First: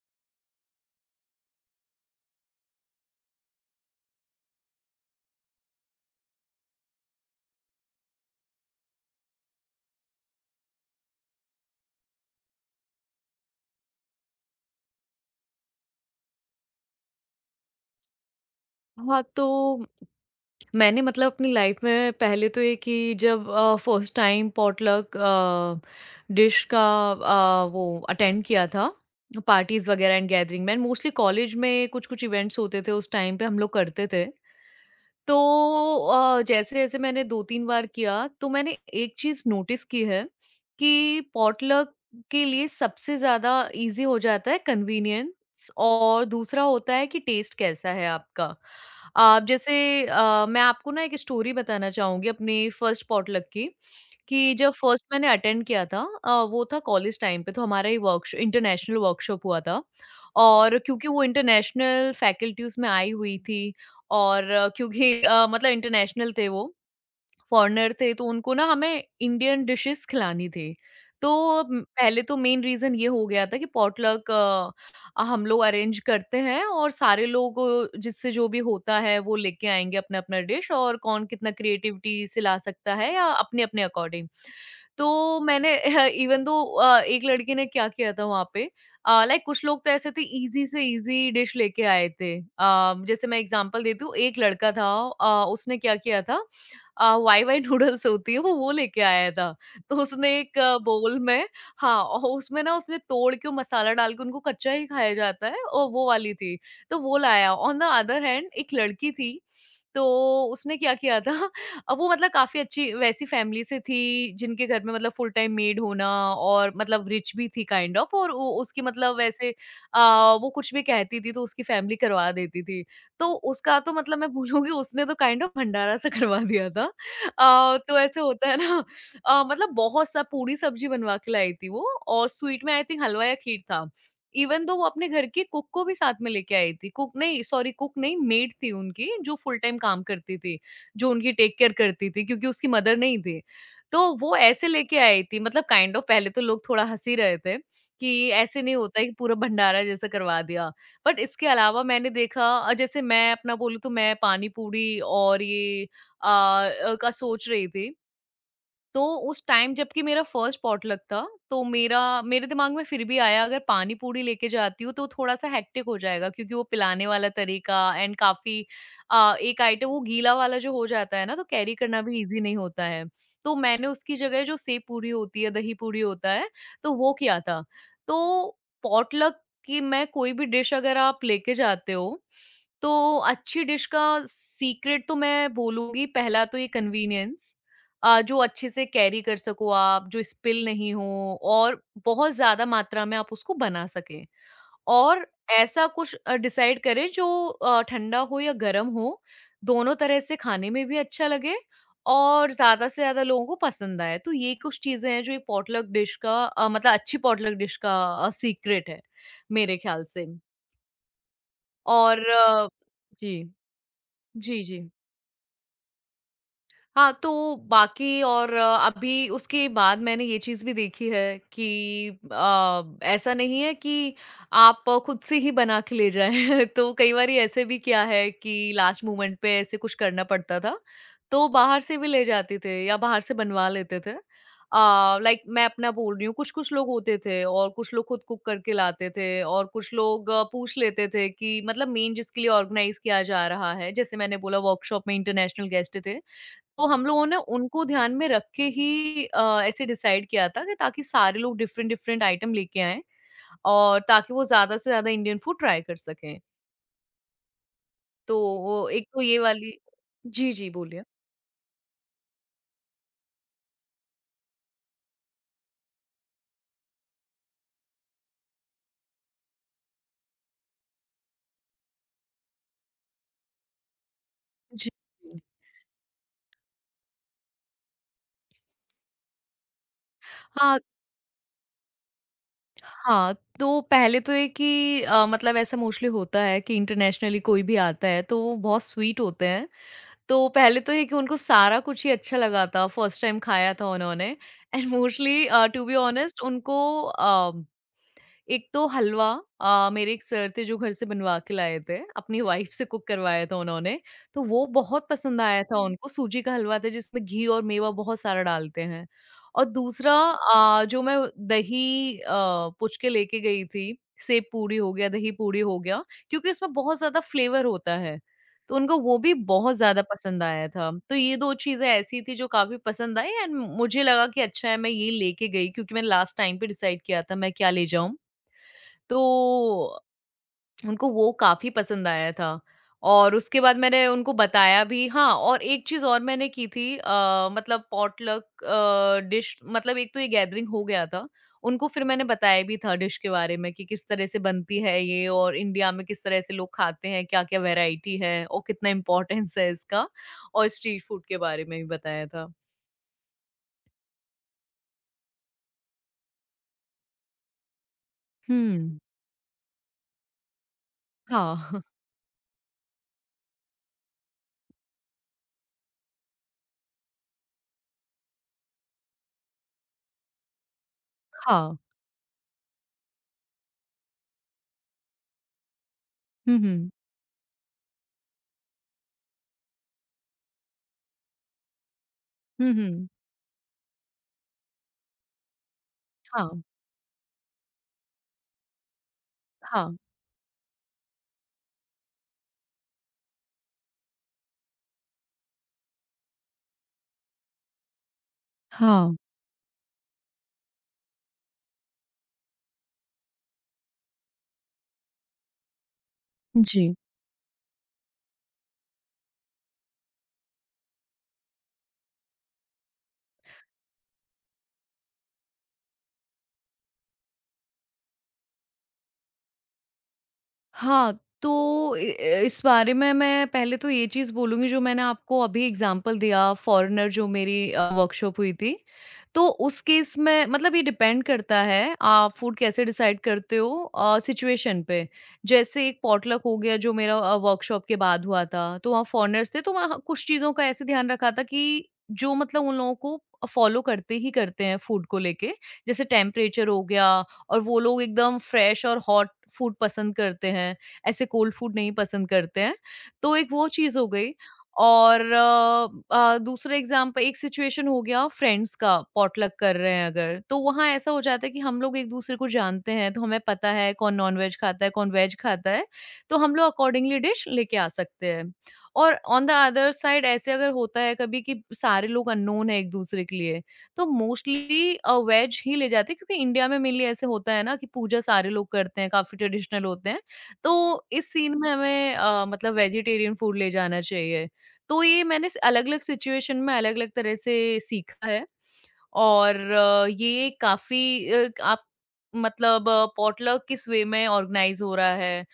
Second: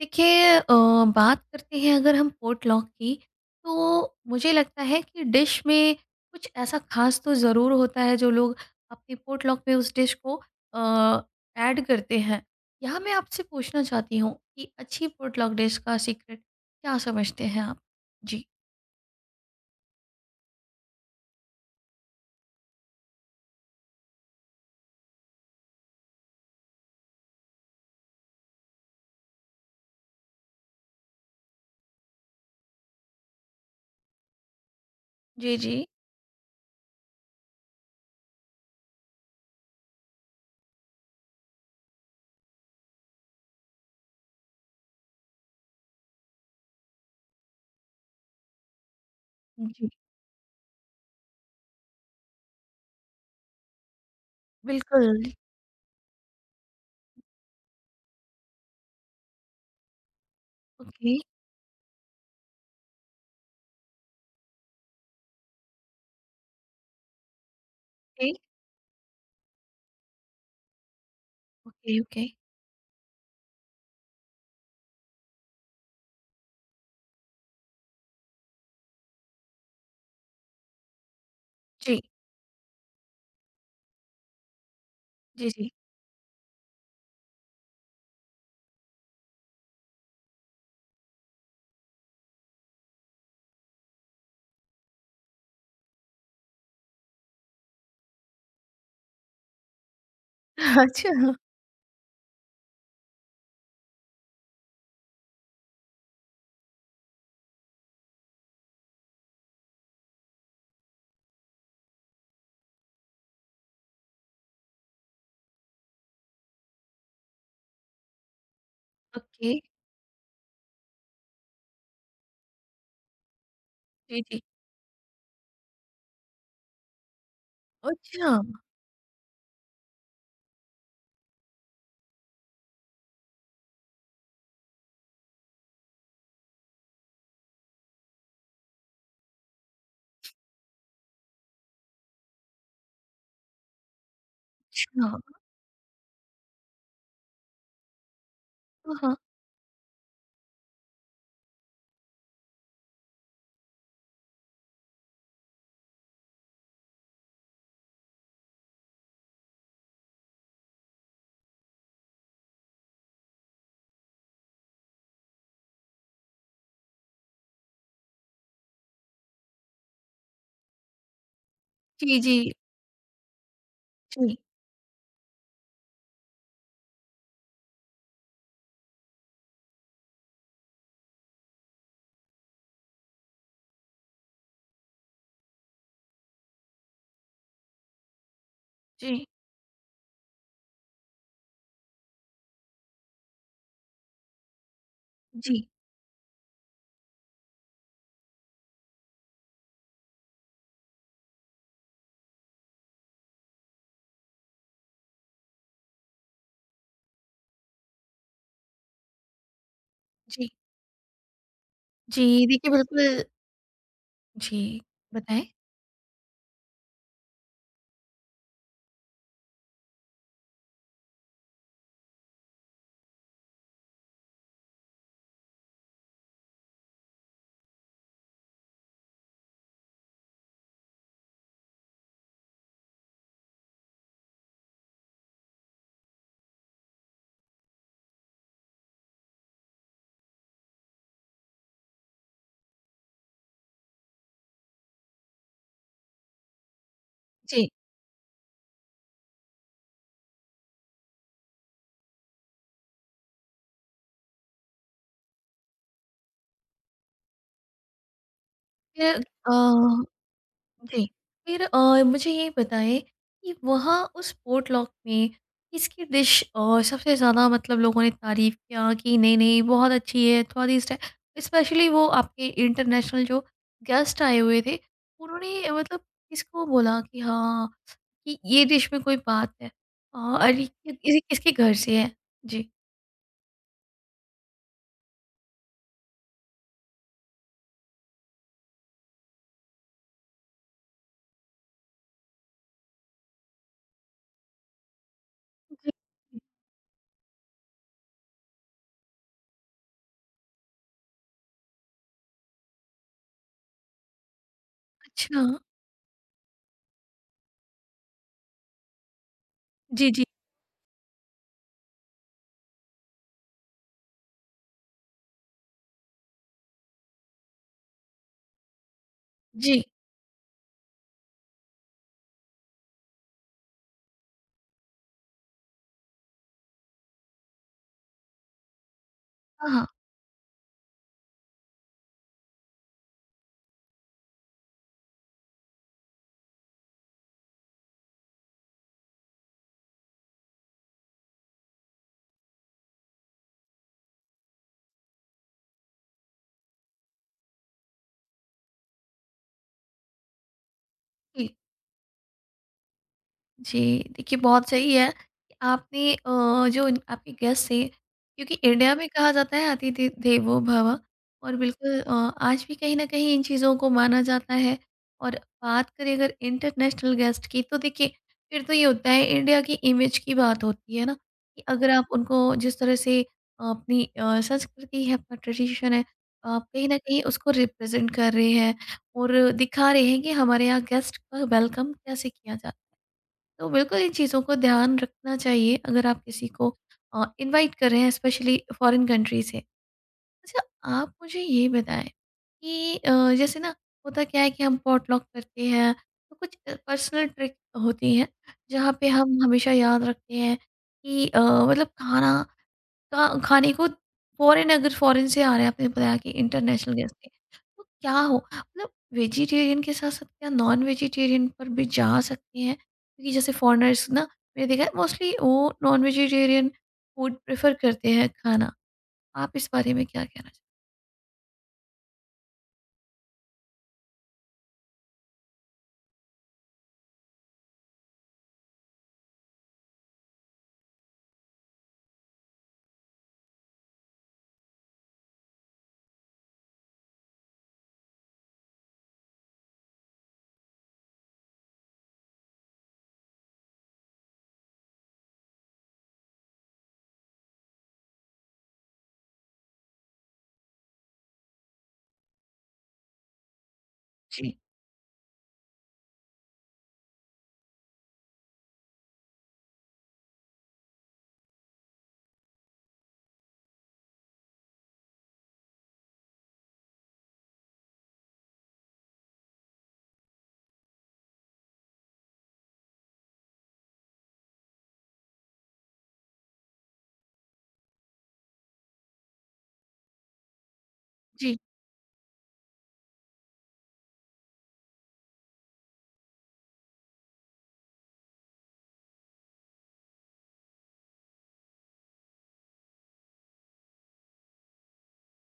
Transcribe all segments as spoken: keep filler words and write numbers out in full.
देखिए अ, बात करते हैं अगर हम पोटलॉक की तो मुझे लगता है कि डिश में कुछ ऐसा ख़ास तो ज़रूर होता है जो लोग अपने पोटलॉक में उस डिश को अ, ऐड करते हैं। यहाँ मैं आपसे पूछना चाहती हूँ कि अच्छी पोटलॉक डिश का सीक्रेट क्या समझते हैं आप? जी। हाँ, तो मैंने मतलब अपनी लाइफ में पहले तो ये कि जब uh, first time potluck uh, dish का अ, वो अटेंड किया था, पार्टीज़ वगैरह एंड गैदरिंग में एंड मोस्टली कॉलेज में कुछ-कुछ इवेंट्स होते थे उस टाइम पे हम लोग करते थे। तो जी, जी। अ, जैसे-जैसे मैंने दो-तीन बार किया, तो मैंने एक चीज़ नोटिस की है कि पॉटलक के लिए सबसे ज़्यादा ईज़ी हो जाता है कन्वीनियंस और दूसरा होता है कि टेस्ट कैसा है आपका। आप जैसे जी, अ, मैं आपको ना एक स्टोरी बताना चाहूँगी अपने फर्स्ट पॉटलक की, कि जब फर्स्ट बिल्कुल। मैंने अटेंड किया था। अ, वो था कॉलेज टाइम पे, तो हमारा ये वर्कश इंटरनेशनल वर्कशॉप हुआ था और क्योंकि ओके, वो इंटरनेशनल फैकल्टीज़ में आई हुई थी और क्योंकि अ, मतलब इंटरनेशनल थे वो, फॉरेनर थे तो उनको ना हमें इंडियन डिशेस खिलानी थी। तो ओके, म ओके, पहले ओके। तो मेन रीज़न ये हो गया था कि पॉटलक अ, हम लोग अरेंज करते हैं और सारे लोग अ, जिससे जो भी होता है वो लेके आएँगे अपना-अपना डिश और कौन कितना जी, क्रिएटिविटी से ला सकता है या अपने-अपने अकॉर्डिंग। तो जी, जी। मैंने इवन दो अ, एक लड़की ने क्या किया था वहाँ पे। अ, लाइक कुछ लोग तो ऐसे थे ईज़ी से ईज़ी डिश लेके आए थे। अ, जैसे मैं एग्ज़ाम्पल देती हूँ एक लड़का था, अ, उसने क्या किया था, अ, वाई वाई नूडल्स होती है वो वो लेके आया था। तो उसने एक बोल अच्छा। में, हाँ, और उसमें ना उसने तोड़ के वो मसाला डाल के उनको कच्चा ही खाया जाता है और वो वाली थी, तो वो लाया। ऑन द अदर हैंड एक लड़की थी, तो उसने क्या किया था अब वो मतलब काफ़ी अच्छी वैसी फैमिली से थी जिनके घर में मतलब फुल टाइम मेड होना और मतलब रिच भी थी काइंड ऑफ और उ उसकी मतलब वैसे ओके। अ, वो कुछ भी कहती थी तो उसकी फैमिली करवा देती थी। तो उसका तो मतलब जी, मैं जी। बोलूँगी उसने तो काइंड ऑफ भंडारा सा करवा दिया था। अ, तो ऐसे अच्छा, होता है ना, अ, मतलब बहुत सा पूरी सब्ज़ी बनवा के लाई थी वो और स्वीट में आई थिंक हलवा या खीर था। इवन दो वो अपने घर की कुक को भी साथ में लेके आई थी। कुक नहीं, सॉरी कुक नहीं मेड थी उनकी जो फुल टाइम काम करती थी, जो उनकी टेक केयर करती थी क्योंकि उसकी मदर नहीं थी। तो वो ऐसे लेके अच्छा। आई थी मतलब काइंड ऑफ। पहले तो लोग थोड़ा हँस ही रहे थे कि ऐसे नहीं हाँ, होता है कि हाँ। पूरा भंडारा जैसा करवा दिया। बट इसके अलावा मैंने देखा, अ, जैसे मैं अपना बोलूँ तो मैं पानी पूरी और ये अ, अ, का सोच रही थी। तो उस टाइम जबकि मेरा फर्स्ट पॉटलक था, तो मेरा मेरे दिमाग में फिर भी आया अगर पानी-पूरी लेके जाती हूँ तो थोड़ा-सा हेक्टिक हो जाएगा क्योंकि वो पिलाने वाला तरीका एंड काफ़ी अ, एक आइटम, वो गीला वाला जो हो जाता है ना, तो कैरी करना जी, भी ईज़ी जी। नहीं होता है। तो मैंने उसकी जी, जगह जो सेव पूरी होती है, दही पूरी होता है, तो वो किया था। तो पॉटलक की मैं कोई भी डिश अगर आप लेके जाते हो, तो अच्छी डिश का सीक्रेट तो मैं बोलूँगी पहला तो ये कन्वीनियंस, अ, जो अच्छे से कैरी जी, कर सको आप, जो स्पिल नहीं हो और बहुत ज़्यादा मात्रा में आप उसको बना सकें। और जी, ऐसा कुछ अ, डिसाइड करें जो अ, ठंडा हो या गरम हो, दोनों तरह से खाने में भी अच्छा लगे और ज़्यादा से ज़्यादा लोगों को पसंद आए। तो ये कुछ चीज़ें हैं जो एक पॉटलक डिश का, अ, मतलब अच्छी पॉटलक डिश का, अ, सीक्रेट है, मेरे ख्याल से। जी, और जी, आ, देखिए बिल्कुल। जी। जी, जी, जी। बताएँ? हाँ, तो बाकी और अ, अभी उसके बाद मैंने ये चीज़ भी देखी है कि अ, ऐसा नहीं है कि आप खुद से ही बना के ले जाएँ। तो कई बारी ऐसे भी किया है कि लास्ट मोमेंट पे ऐसे कुछ करना पड़ता था, तो बाहर से भी ले जाते थे या बाहर से बनवा लेते थे। अ, लाइक मैं अपना बोल रही हूँ, कुछ-कुछ लोग होते थे और कुछ लोग खुद कुक करके लाते थे और कुछ लोग अ, पूछ लेते थे कि मतलब मेन जिसके लिए ऑर्गेनाइज़ किया जा रहा है, जैसे मैंने बोला वर्कशॉप में इंटरनेशनल गेस्ट थे। तो हम लोगों ने जी, उनको ध्यान में रख के ही अ, ऐसे डिसाइड किया था कि ताकि सारे लोग डिफरेंट-डिफरेंट आइटम लेके आएँ और ताकि वो ज़्यादा से ज़्यादा इंडियन फूड ट्राई कर सकें। तो वो एक फिर तो ये अ, वाली, जी, जी, बोलिए। जी, फिर अ, मुझे ये बताएँ कि वहाँ उस पोटलॉक में किसकी डिश अ, सबसे ज़्यादा मतलब लोगों ने तारीफ़ किया कि नहीं-नहीं बहुत अच्छी है, स्वादिष्ट है? स्पेशली वो आपके इंटरनेशनल जो गेस्ट आए हुए थे, जी। उन्होंने अ, मतलब किसको बोला कि हाँ, कि ये डिश में कोई बात है? अ, अरे, हाँ, ये ये किसके घर से है? जी। हाँ, तो पहले तो ये कि अ, मतलब ऐसा मोस्टली होता है कि इंटरनेशनली कोई भी आता है तो वो बहुत स्वीट होते हैं। तो पहले तो ये कि उनको सारा कुछ ही अच्छा लगा था, फर्स्ट टाइम खाया था उन्होंने एंड मोस्टली अ, टू जी। बी ऑनेस्ट उनको अ एक तो हलवा, अ, मेरे एक सर थे जो घर से बनवा के लाए थे, अपनी वाइफ से कुक करवाया था उन्होंने, तो वो बहुत पसंद अच्छा। आया था उनको, सूजी का हलवा था जिसमें घी और मेवा बहुत सारा डालते हैं। और जी, दूसरा जी। अ, जो मैं दही अ, पूछ के लेके गई थी, सेव पूरी हो गया, दही पूरी हो गया, क्योंकि उसमें बहुत ज़्यादा फ्लेवर होता है, तो उनको वो भी बहुत जी। ज़्यादा पसंद आया था। तो ये दो चीज़ें ऐसी थी जो काफ़ी पसंद आई एंड मुझे लगा कि अच्छा है मैं ये लेके गई क्योंकि मैंने लास्ट टाइम पे डिसाइड किया था मैं क्या ले जाऊँ। हाँ, हाँ। तो उनको वो काफ़ी पसंद आया था और उसके बाद मैंने उनको बताया भी, हाँ, और एक चीज़ और मैंने की थी, अ, मतलब पॉटलक अ, डिश मतलब एक तो ये गैदरिंग हो गया था। उनको फिर मैंने बताया भी था डिश के बारे में कि किस तरह से बनती है ये और इंडिया में किस तरह से लोग खाते हैं, क्या-क्या वैरायटी है और कितना इम्पोर्टेंस है इसका और स्ट्रीट फूड के जी। बारे में भी बताया था। जी, देखिए बहुत सही है। कि आपने अ, जो इन- आपके गेस्ट थे क्योंकि इंडिया हुँ। में कहा जाता है अतिथि देवो भव हाँ, और बिल्कुल। अ, आज भी कहीं न कहीं इन चीज़ों को माना जाता है और बात करें अगर इंटरनेशनल गेस्ट की तो देखिए फिर तो ये होता है इंडिया की इमेज की बात होती है ना, कि हाँ। अगर आप उनको जिस तरह से अ, अपनी अ, संस्कृति है, अपना ट्रेडिशन है, हुँ, आप कहीं हुँ। न कहीं उसको रिप्रेज़ेंट कर रहे हैं और दिखा रहे हैं कि हमारे यहाँ गेस्ट का वेलकम कैसे किया जाता हुँ, है। हुँ। तो बिल्कुल इन चीज़ों को ध्यान रखना चाहिए अगर आप किसी हाँ, को इनवाइट कर रहे हैं स्पेशली फॉरेन कंट्री से। हाँ। अच्छा, आप मुझे ये बताएं कि अ, जैसे ना होता क्या है कि हम पॉटलॉक करते हैं तो कुछ पर्सनल ट्रिक होती हैं जहाँ पे हाँ, हम हमेशा याद रखते हैं कि अ, मतलब खाना का खाने को फॉरेन अगर फॉरेन से आ रहा है आपने बताया कि जी। इंटरनेशनल गेस्ट थे तो क्या हो मतलब वेजिटेरियन के साथ साथ क्या नॉन वेजिटेरियन पर भी जा सकते हैं क्योंकि जैसे फॉरेनर्स ना मैंने देखा है मोस्टली वो नॉन वेजिटेरियन फूड प्रेफर करते हैं खाना। आप इस बारे में क्या कहना जी हाँ, तो इ अ, इस बारे में मैं पहले तो ये चीज़ बोलूँगी जो मैंने आपको अभी एग्ज़ाम्पल दिया, फॉरेनर जो मेरी अ, वर्कशॉप हुई थी। तो उस केस में मतलब ये डिपेंड करता है आप फूड कैसे डिसाइड करते हो अ, सिचुएशन पे। जैसे एक पॉटलक हो गया जो मेरा अ, वर्कशॉप के बाद हुआ था, तो वहाँ फॉरेनर्स थे तो वहाँ कुछ चीज़ों का ऐसे ध्यान रखा था कि जो मतलब उन लोगों को फॉलो करते ही करते हैं फूड को लेके। जैसे टेम्परेचर हो गया और वो लोग एकदम फ्रेश और हॉट फूड पसंद करते हैं, ऐसे कोल्ड फूड नहीं पसंद करते हैं। तो एक वो चीज़ हो गई चाहते? और अ अ, दूसरे एग्ज़ाम्पल एक सिचुएशन हो गया फ्रेंड्स का, पॉटलक कर रहे हैं अगर, तो वहाँ ऐसा हो जाता है कि हम लोग एक-दूसरे को जानते हैं, तो हमें पता है कौन नॉन-वेज खाता है, कौन वेज खाता है, तो हम लोग अकॉर्डिंगली डिश लेके आ सकते हैं। और ऑन द अदर साइड ऐसे अगर होता है कभी कि सारे लोग अननोन हैं एक-दूसरे के लिए, तो मोस्टली अ, वेज ही ले जाते हैं क्योंकि इंडिया में मेनली ऐसे होता है ना कि पूजा सारे लोग करते हैं, काफ़ी ट्रेडिशनल होते हैं। तो इस जी हैं। सीन में हमें अ, मतलब वेजिटेरियन फूड ले जाना चाहिए। तो ये मैंने स अलग-अलग सिचुएशन में अलग-अलग तरह से सीखा है और अ, ये काफ़ी अ, आप मतलब पॉटलक किस वे में ऑर्गनाइज़ हो रहा है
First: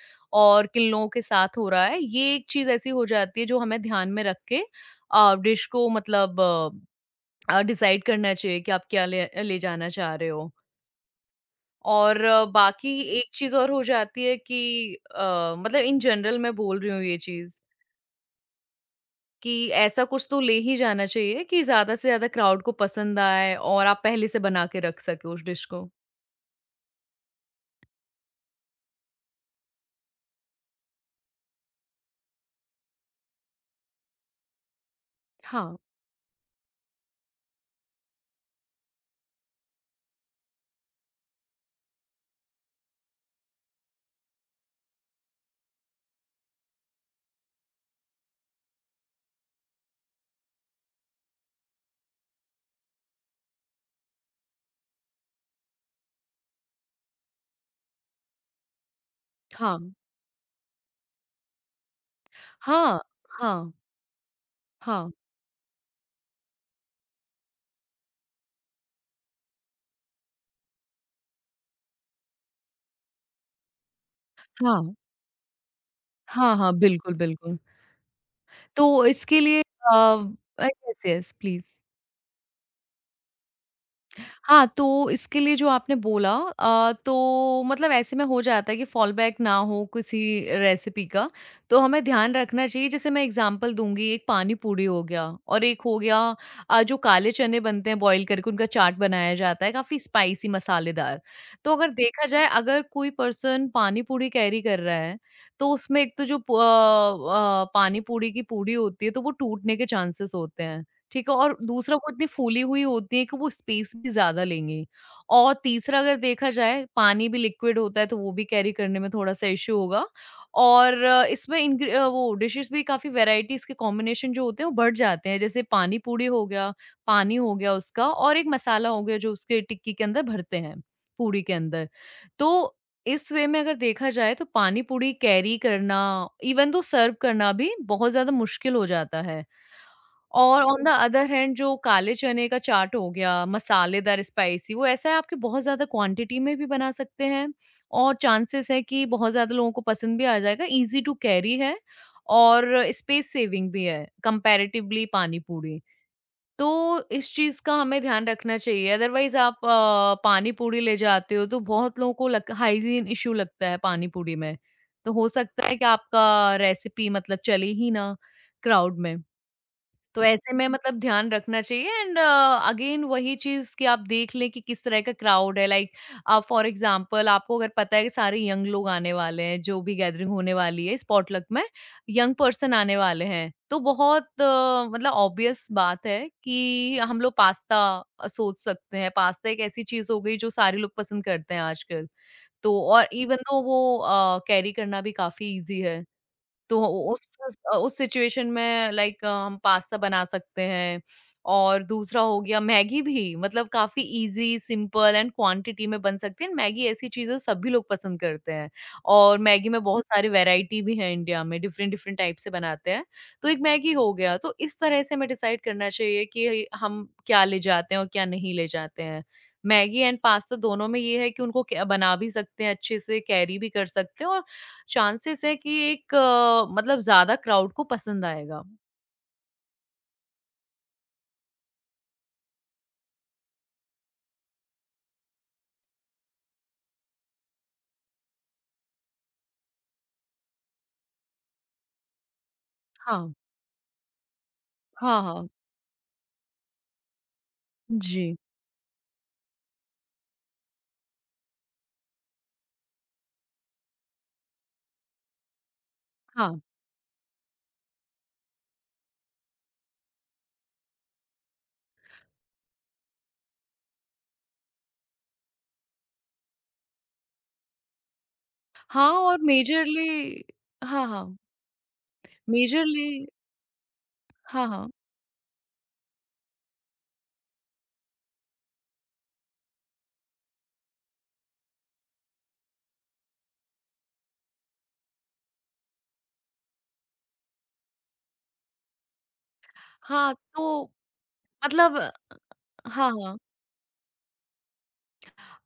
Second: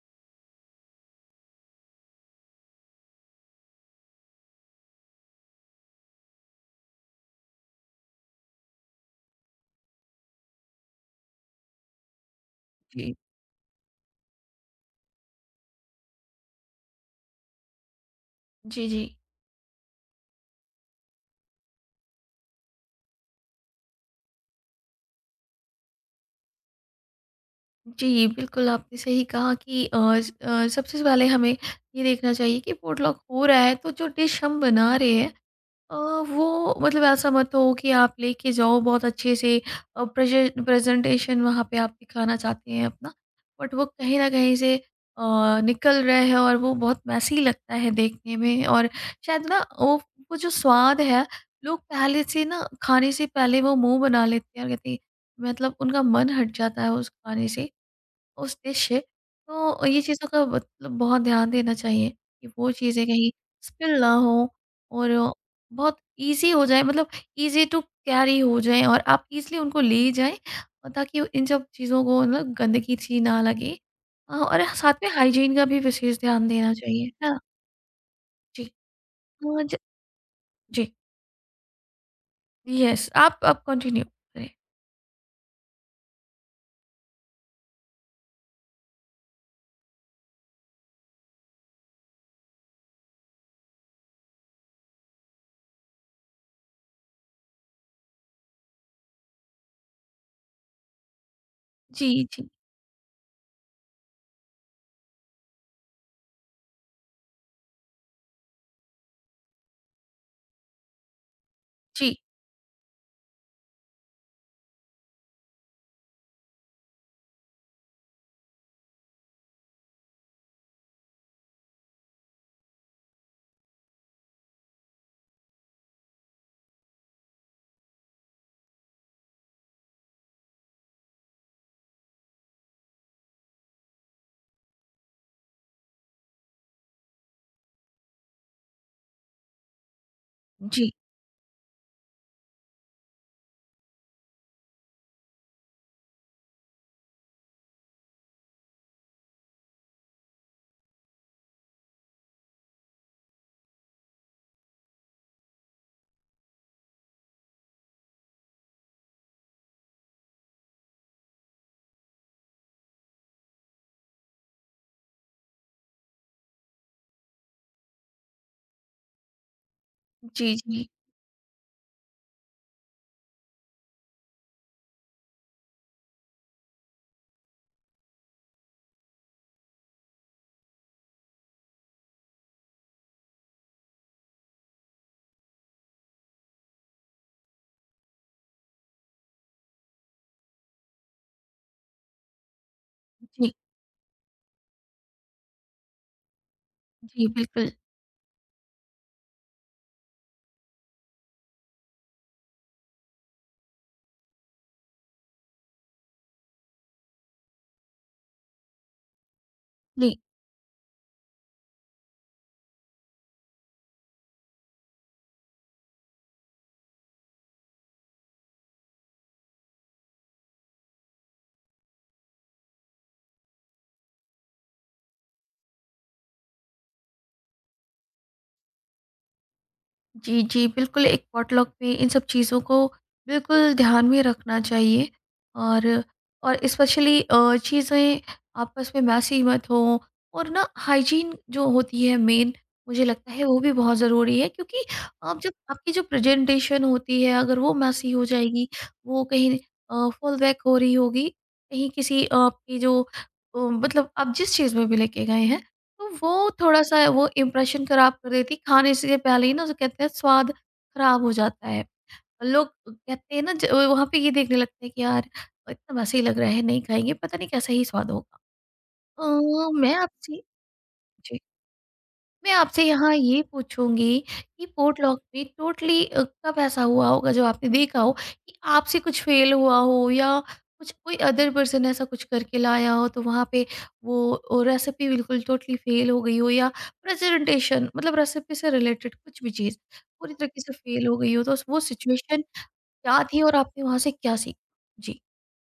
और किन लोगों के साथ हो रहा है, ये एक चीज़ ऐसी हो जाती है जो हमें ध्यान में रख के अ, डिश को मतलब अ, डिसाइड करना चाहिए कि आप क्या ले ले जाना चाह रहे हो और अ, बाकी जी एक चीज और हो जाती है कि अ, मतलब इन जनरल मैं बोल रही हूँ ये चीज, जी जी जी कि ऐसा कुछ तो ले ही जाना चाहिए कि ज्यादा से ज्यादा क्राउड को पसंद आए और आप पहले से बना के रख सके उस डिश को। जी बिल्कुल आपने सही कहा कि अ, स- अ, सबसे पहले हमें ये देखना चाहिए कि पोटलॉक हो रहा है तो जो डिश हम बना रहे हैं हाँ, अ, वो मतलब ऐसा मत हो कि आप लेके जाओ बहुत अच्छे से अ, प्रेजे प्रेजेंटेशन वहाँ पे आप दिखाना चाहते हैं अपना, बट वो कहीं न कहीं से अ, निकल रहा है और वो बहुत मेसी लगता है देखने में और शायद ना वो वो जो स्वाद है, लोग पहले से ना खाने से पहले वो मुँह बना लेते हैं और कहते हैं मतलब उनका मन हट जाता है उस खाने से उस डिश से। हाँ, तो ये चीज़ों का मतलब बहुत ध्यान देना चाहिए कि वो हाँ, चीज़ें कहीं हाँ, स्पिल ना हो हाँ, और बहुत ईज़ी हो जाए मतलब ईज़ी टू कैरी हो जाएँ और आप ईज़िली उनको ले जाएँ और ताकि इन सब चीज़ों को मतलब गंदगी सी ना लगे। अ, और हाँ, साथ में हाइजीन का भी विशेष ध्यान हाँ, हाँ, देना चाहिए, है बिल्कुल, ना? बिल्कुल। जी। तो इसके लिए, अ, ज जी, यस यस प्लीज, यस आप आप कंटिन्यू करें। हाँ, तो इसके लिए जो आपने बोला अ, तो मतलब ऐसे में हो जाता है कि फॉल बैक ना हो किसी रेसिपी का, तो हमें ध्यान रखना चाहिए। जैसे मैं एग्ज़ाम्पल दूँगी, एक पानी पूरी हो गया और एक हो गया अ, जो काले चने बनते हैं बॉयल करके उनका चाट बनाया जाता है काफ़ी स्पाइसी मसालेदार। तो अगर जी, देखा जाए जी, अगर कोई पर्सन पानी पूरी कैरी कर रहा है, तो उसमें एक तो जो प अ अ, पानी पूरी की पूरी होती है तो वो टूटने के चांसेस होते हैं। ठीक है? और दूसरा वो जी, इतनी फूली हुई होती है कि वो स्पेस भी ज़्यादा लेंगी। और तीसरा अगर देखा जाए पानी भी लिक्विड होता है तो वो भी कैरी करने में थोड़ा-सा इश्यू होगा और अ, इसमें इनग्री अ, वो डिशेज़ भी काफ़ी वैराइटीज़ के कॉम्बिनेशन जो होते हैं वो बढ़ जाते हैं। जैसे पानी पूरी हो गया, पानी हो गया उसका और एक मसाला हो गया जो उसके टिक्की के अंदर भरते हैं, पूड़ी के अंदर। तो इस वे में अगर देखा जाए तो पानी पूरी कैरी करना इवन दो सर्व करना भी बहुत ज़्यादा मुश्किल हो जाता है। और ऑन द जी, अदर हैंड जो काले चने का चाट हो गया, मसालेदार स्पाइसी वो ऐसा है आपके बहुत ज़्यादा क्वांटिटी में भी बना सकते हैं और चांसेस है कि बहुत ज़्यादा लोगों को पसंद भी आ जाएगा, ईज़ी टू कैरी है और स्पेस सेविंग भी है कंपैरेटिवली पानी पूरी। तो इस चीज़ का हमें ध्यान रखना चाहिए अदरवाइज़ आप अ, पानी पूरी ले जाते हो तो बहुत लोगों को लग हाइजीन इश्यू लगता है पानी पूरी में। तो हो सकता है कि आपका रेसिपी मतलब चले ही ना क्राउड में। तो ऐसे जी, में जी, मतलब ध्यान रखना चाहिए एंड अगेन वही चीज कि आप देख लें कि किस तरह का क्राउड है लाइक फॉर एग्जांपल आपको अगर पता है कि सारे यंग लोग आने वाले हैं जो भी गैदरिंग होने वाली है स्पॉटलक में यंग पर्सन आने वाले हैं तो बहुत अ, मतलब ऑब्वियस बात है कि हम लोग पास्ता अ, सोच सकते हैं। पास्ता एक ऐसी चीज हो गई जो सारे लोग पसंद करते हैं आजकल, तो और इवन जी, दो वो कैरी करना भी काफी इजी है। तो उस जी, बिल्कुल। उस सिचुएशन में लाइक हम पास्ता बना सकते हैं और दूसरा हो गया मैगी भी, मतलब काफी इजी सिंपल एंड क्वांटिटी में बन सकती है। मैगी ऐसी चीजें सभी लोग पसंद करते हैं और मैगी में बहुत जी। सारी वैरायटी भी है, इंडिया में डिफरेंट डिफरेंट टाइप से बनाते हैं। तो एक मैगी हो गया। तो इस तरह से हमें डिसाइड करना चाहिए कि हम क्या ले जाते हैं और क्या नहीं ले जाते हैं। मैगी एंड पास्ता दोनों में ये है कि उनको क्या- बना भी सकते हैं अच्छे से, कैरी भी कर सकते हैं और चांसेस है कि एक अ, मतलब ज़्यादा क्राउड को पसंद आएगा। जी, जी, बिल्कुल एक पॉटलॉक में इन सब चीज़ों को बिल्कुल ध्यान में रखना चाहिए और और स्पेशली अ, चीज़ें आपस में मैसी मत हों और ना हाइजीन जो होती है मेन मुझे हाँ, लगता है वो भी बहुत ज़रूरी है क्योंकि हाँ, आप हाँ। जब आपकी जो प्रेजेंटेशन होती है अगर वो मैसी हो जी, जाएगी, वो कहीं अ, फॉल बैक हो रही होगी, कहीं किसी अ, आपकी जो अ, मतलब आप जिस चीज़ में भी लेके गए हैं तो हाँ। वो थोड़ा-सा वो इम्प्रेशन खराब कर देती है, खाने से पहले ही ना उसे कहते हैं स्वाद खराब हो जाता है। लोग कहते हैं ना ज वहाँ पे ये देखने लगते हैं कि यार इतना वैसे ही लग रहा है, नहीं खाएँगे, पता नहीं कैसा ही स्वाद होगा। हाँ, और अ, मैं आपसे मेजरली। हाँ, हाँ। जी। मैं आपसे मेजरली। यहाँ ये पूछूँगी हाँ, कि हाँ। पोटलॉक में टोटली अ, कब ऐसा हुआ होगा जो आपने देखा हो कि आपसे कुछ फ़ेल हुआ हो या कुछ कोई अदर पर्सन ऐसा कुछ करके लाया हो तो वहाँ पे वो वो रेसिपी बिल्कुल टोटली फ़ेल हो गई हो या प्रेज़ेंटेशन मतलब रेसिपी से रिलेटेड कुछ भी चीज़ हाँ, पूरी तरीके से तो फ़ेल हो गई हो तो वो मतलब। सिचुएशन हाँ, क्या हाँ। थी और आपने वहाँ से क्या सीखा? जी,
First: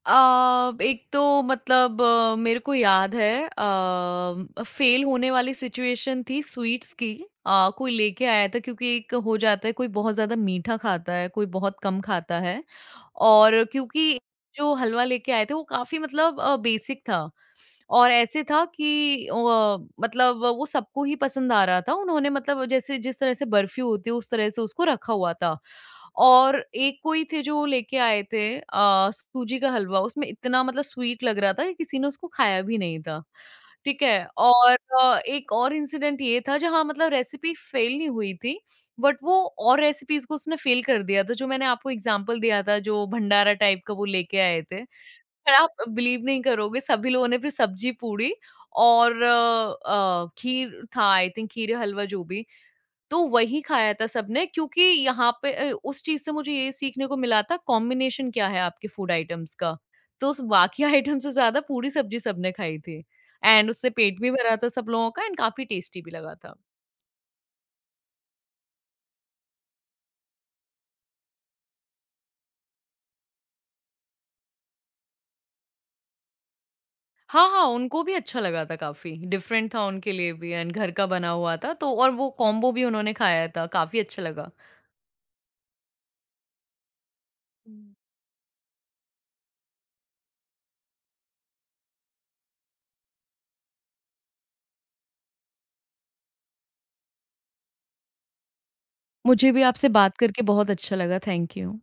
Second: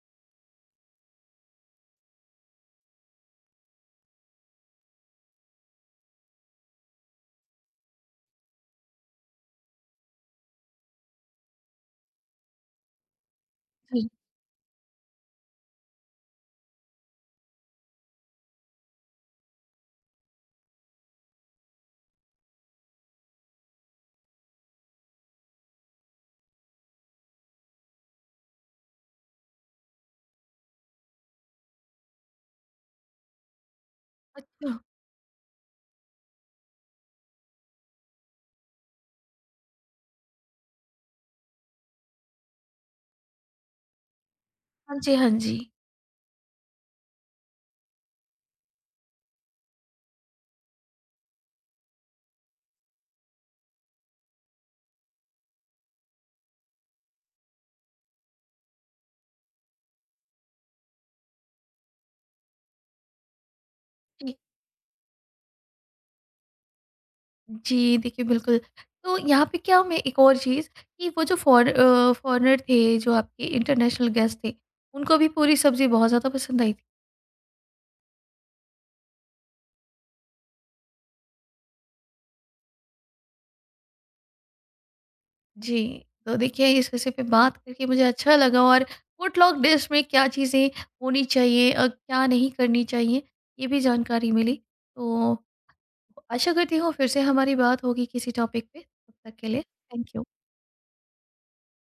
अ, एक तो मतलब, अ, मेरे को याद है, अ, फेल होने वाली सिचुएशन थी स्वीट्स की। अ, कोई लेके आया था क्योंकि एक हो जाता है कोई बहुत ज्यादा मीठा खाता है कोई बहुत कम खाता है। और जी। क्योंकि जो हलवा लेके आए थे वो काफी मतलब बेसिक था और ऐसे था कि अ, मतलब वो सबको ही पसंद आ रहा था। उन्होंने मतलब जैसे जिस तरह से बर्फी होती है उस तरह से उसको रखा हुआ था। और एक कोई थे जो लेके आए थे अ, सूजी का हलवा, उसमें इतना मतलब स्वीट लग रहा था कि किसी ने उसको खाया भी नहीं था, ठीक है? और अच्छा। अ, एक और इंसिडेंट ये था जहाँ मतलब रेसिपी फेल नहीं हुई थी, बट वो और रेसिपीज़ को उसने फेल कर दिया था, जो मैंने आपको एग्ज़ाम्पल दिया था, जो भंडारा टाइप का वो लेके आए थे। हाँ जी, हाँ पर जी। आप बिलीव नहीं करोगे, सभी लोगों ने फिर सब्जी पूड़ी और अ, अ, खीर था आई थिंक, खीर या हलवा जो भी। तो वही खाया था सबने क्योंकि यहाँ पे अ, उस चीज़ से मुझे ये सीखने को मिला था कॉम्बिनेशन क्या है आपके फूड आइटम्स का। तो उस बाकी आइटम से ज़्यादा पूरी सब्ज़ी सबने खाई थी एंड उससे पेट भी भरा था सब लोगों का एंड काफ़ी टेस्टी भी लगा था। जी, देखिए बिल्कुल। तो यहाँ पे क्या मैं एक और चीज़ कि वो जो फॉर अ, फॉरेनर थे, जो आपके इंटरनेशनल गेस्ट थे, उनको भी पूरी सब्ज़ी बहुत ज़्यादा पसंद आई थी। हाँ, हाँ, उनको भी अच्छा लगा था काफ़ी, डिफरेंट था उनके लिए भी एंड घर का बना हुआ था तो, और वो कॉम्बो भी उन्होंने खाया था, काफ़ी अच्छा लगा। जी, तो देखिए इस विषय पे बात करके हुँ। मुझे अच्छा लगा और फूडलॉग डिश में क्या चीज़ें होनी चाहिए और क्या नहीं करनी चाहिए, ये भी जानकारी मिली। तो आशा करती हूँ फिर से हमारी बात होगी किसी टॉपिक पे, तब तक के मुझे भी लिए आपसे थैंक बात यू। करके बहुत अच्छा लगा, थैंक यू।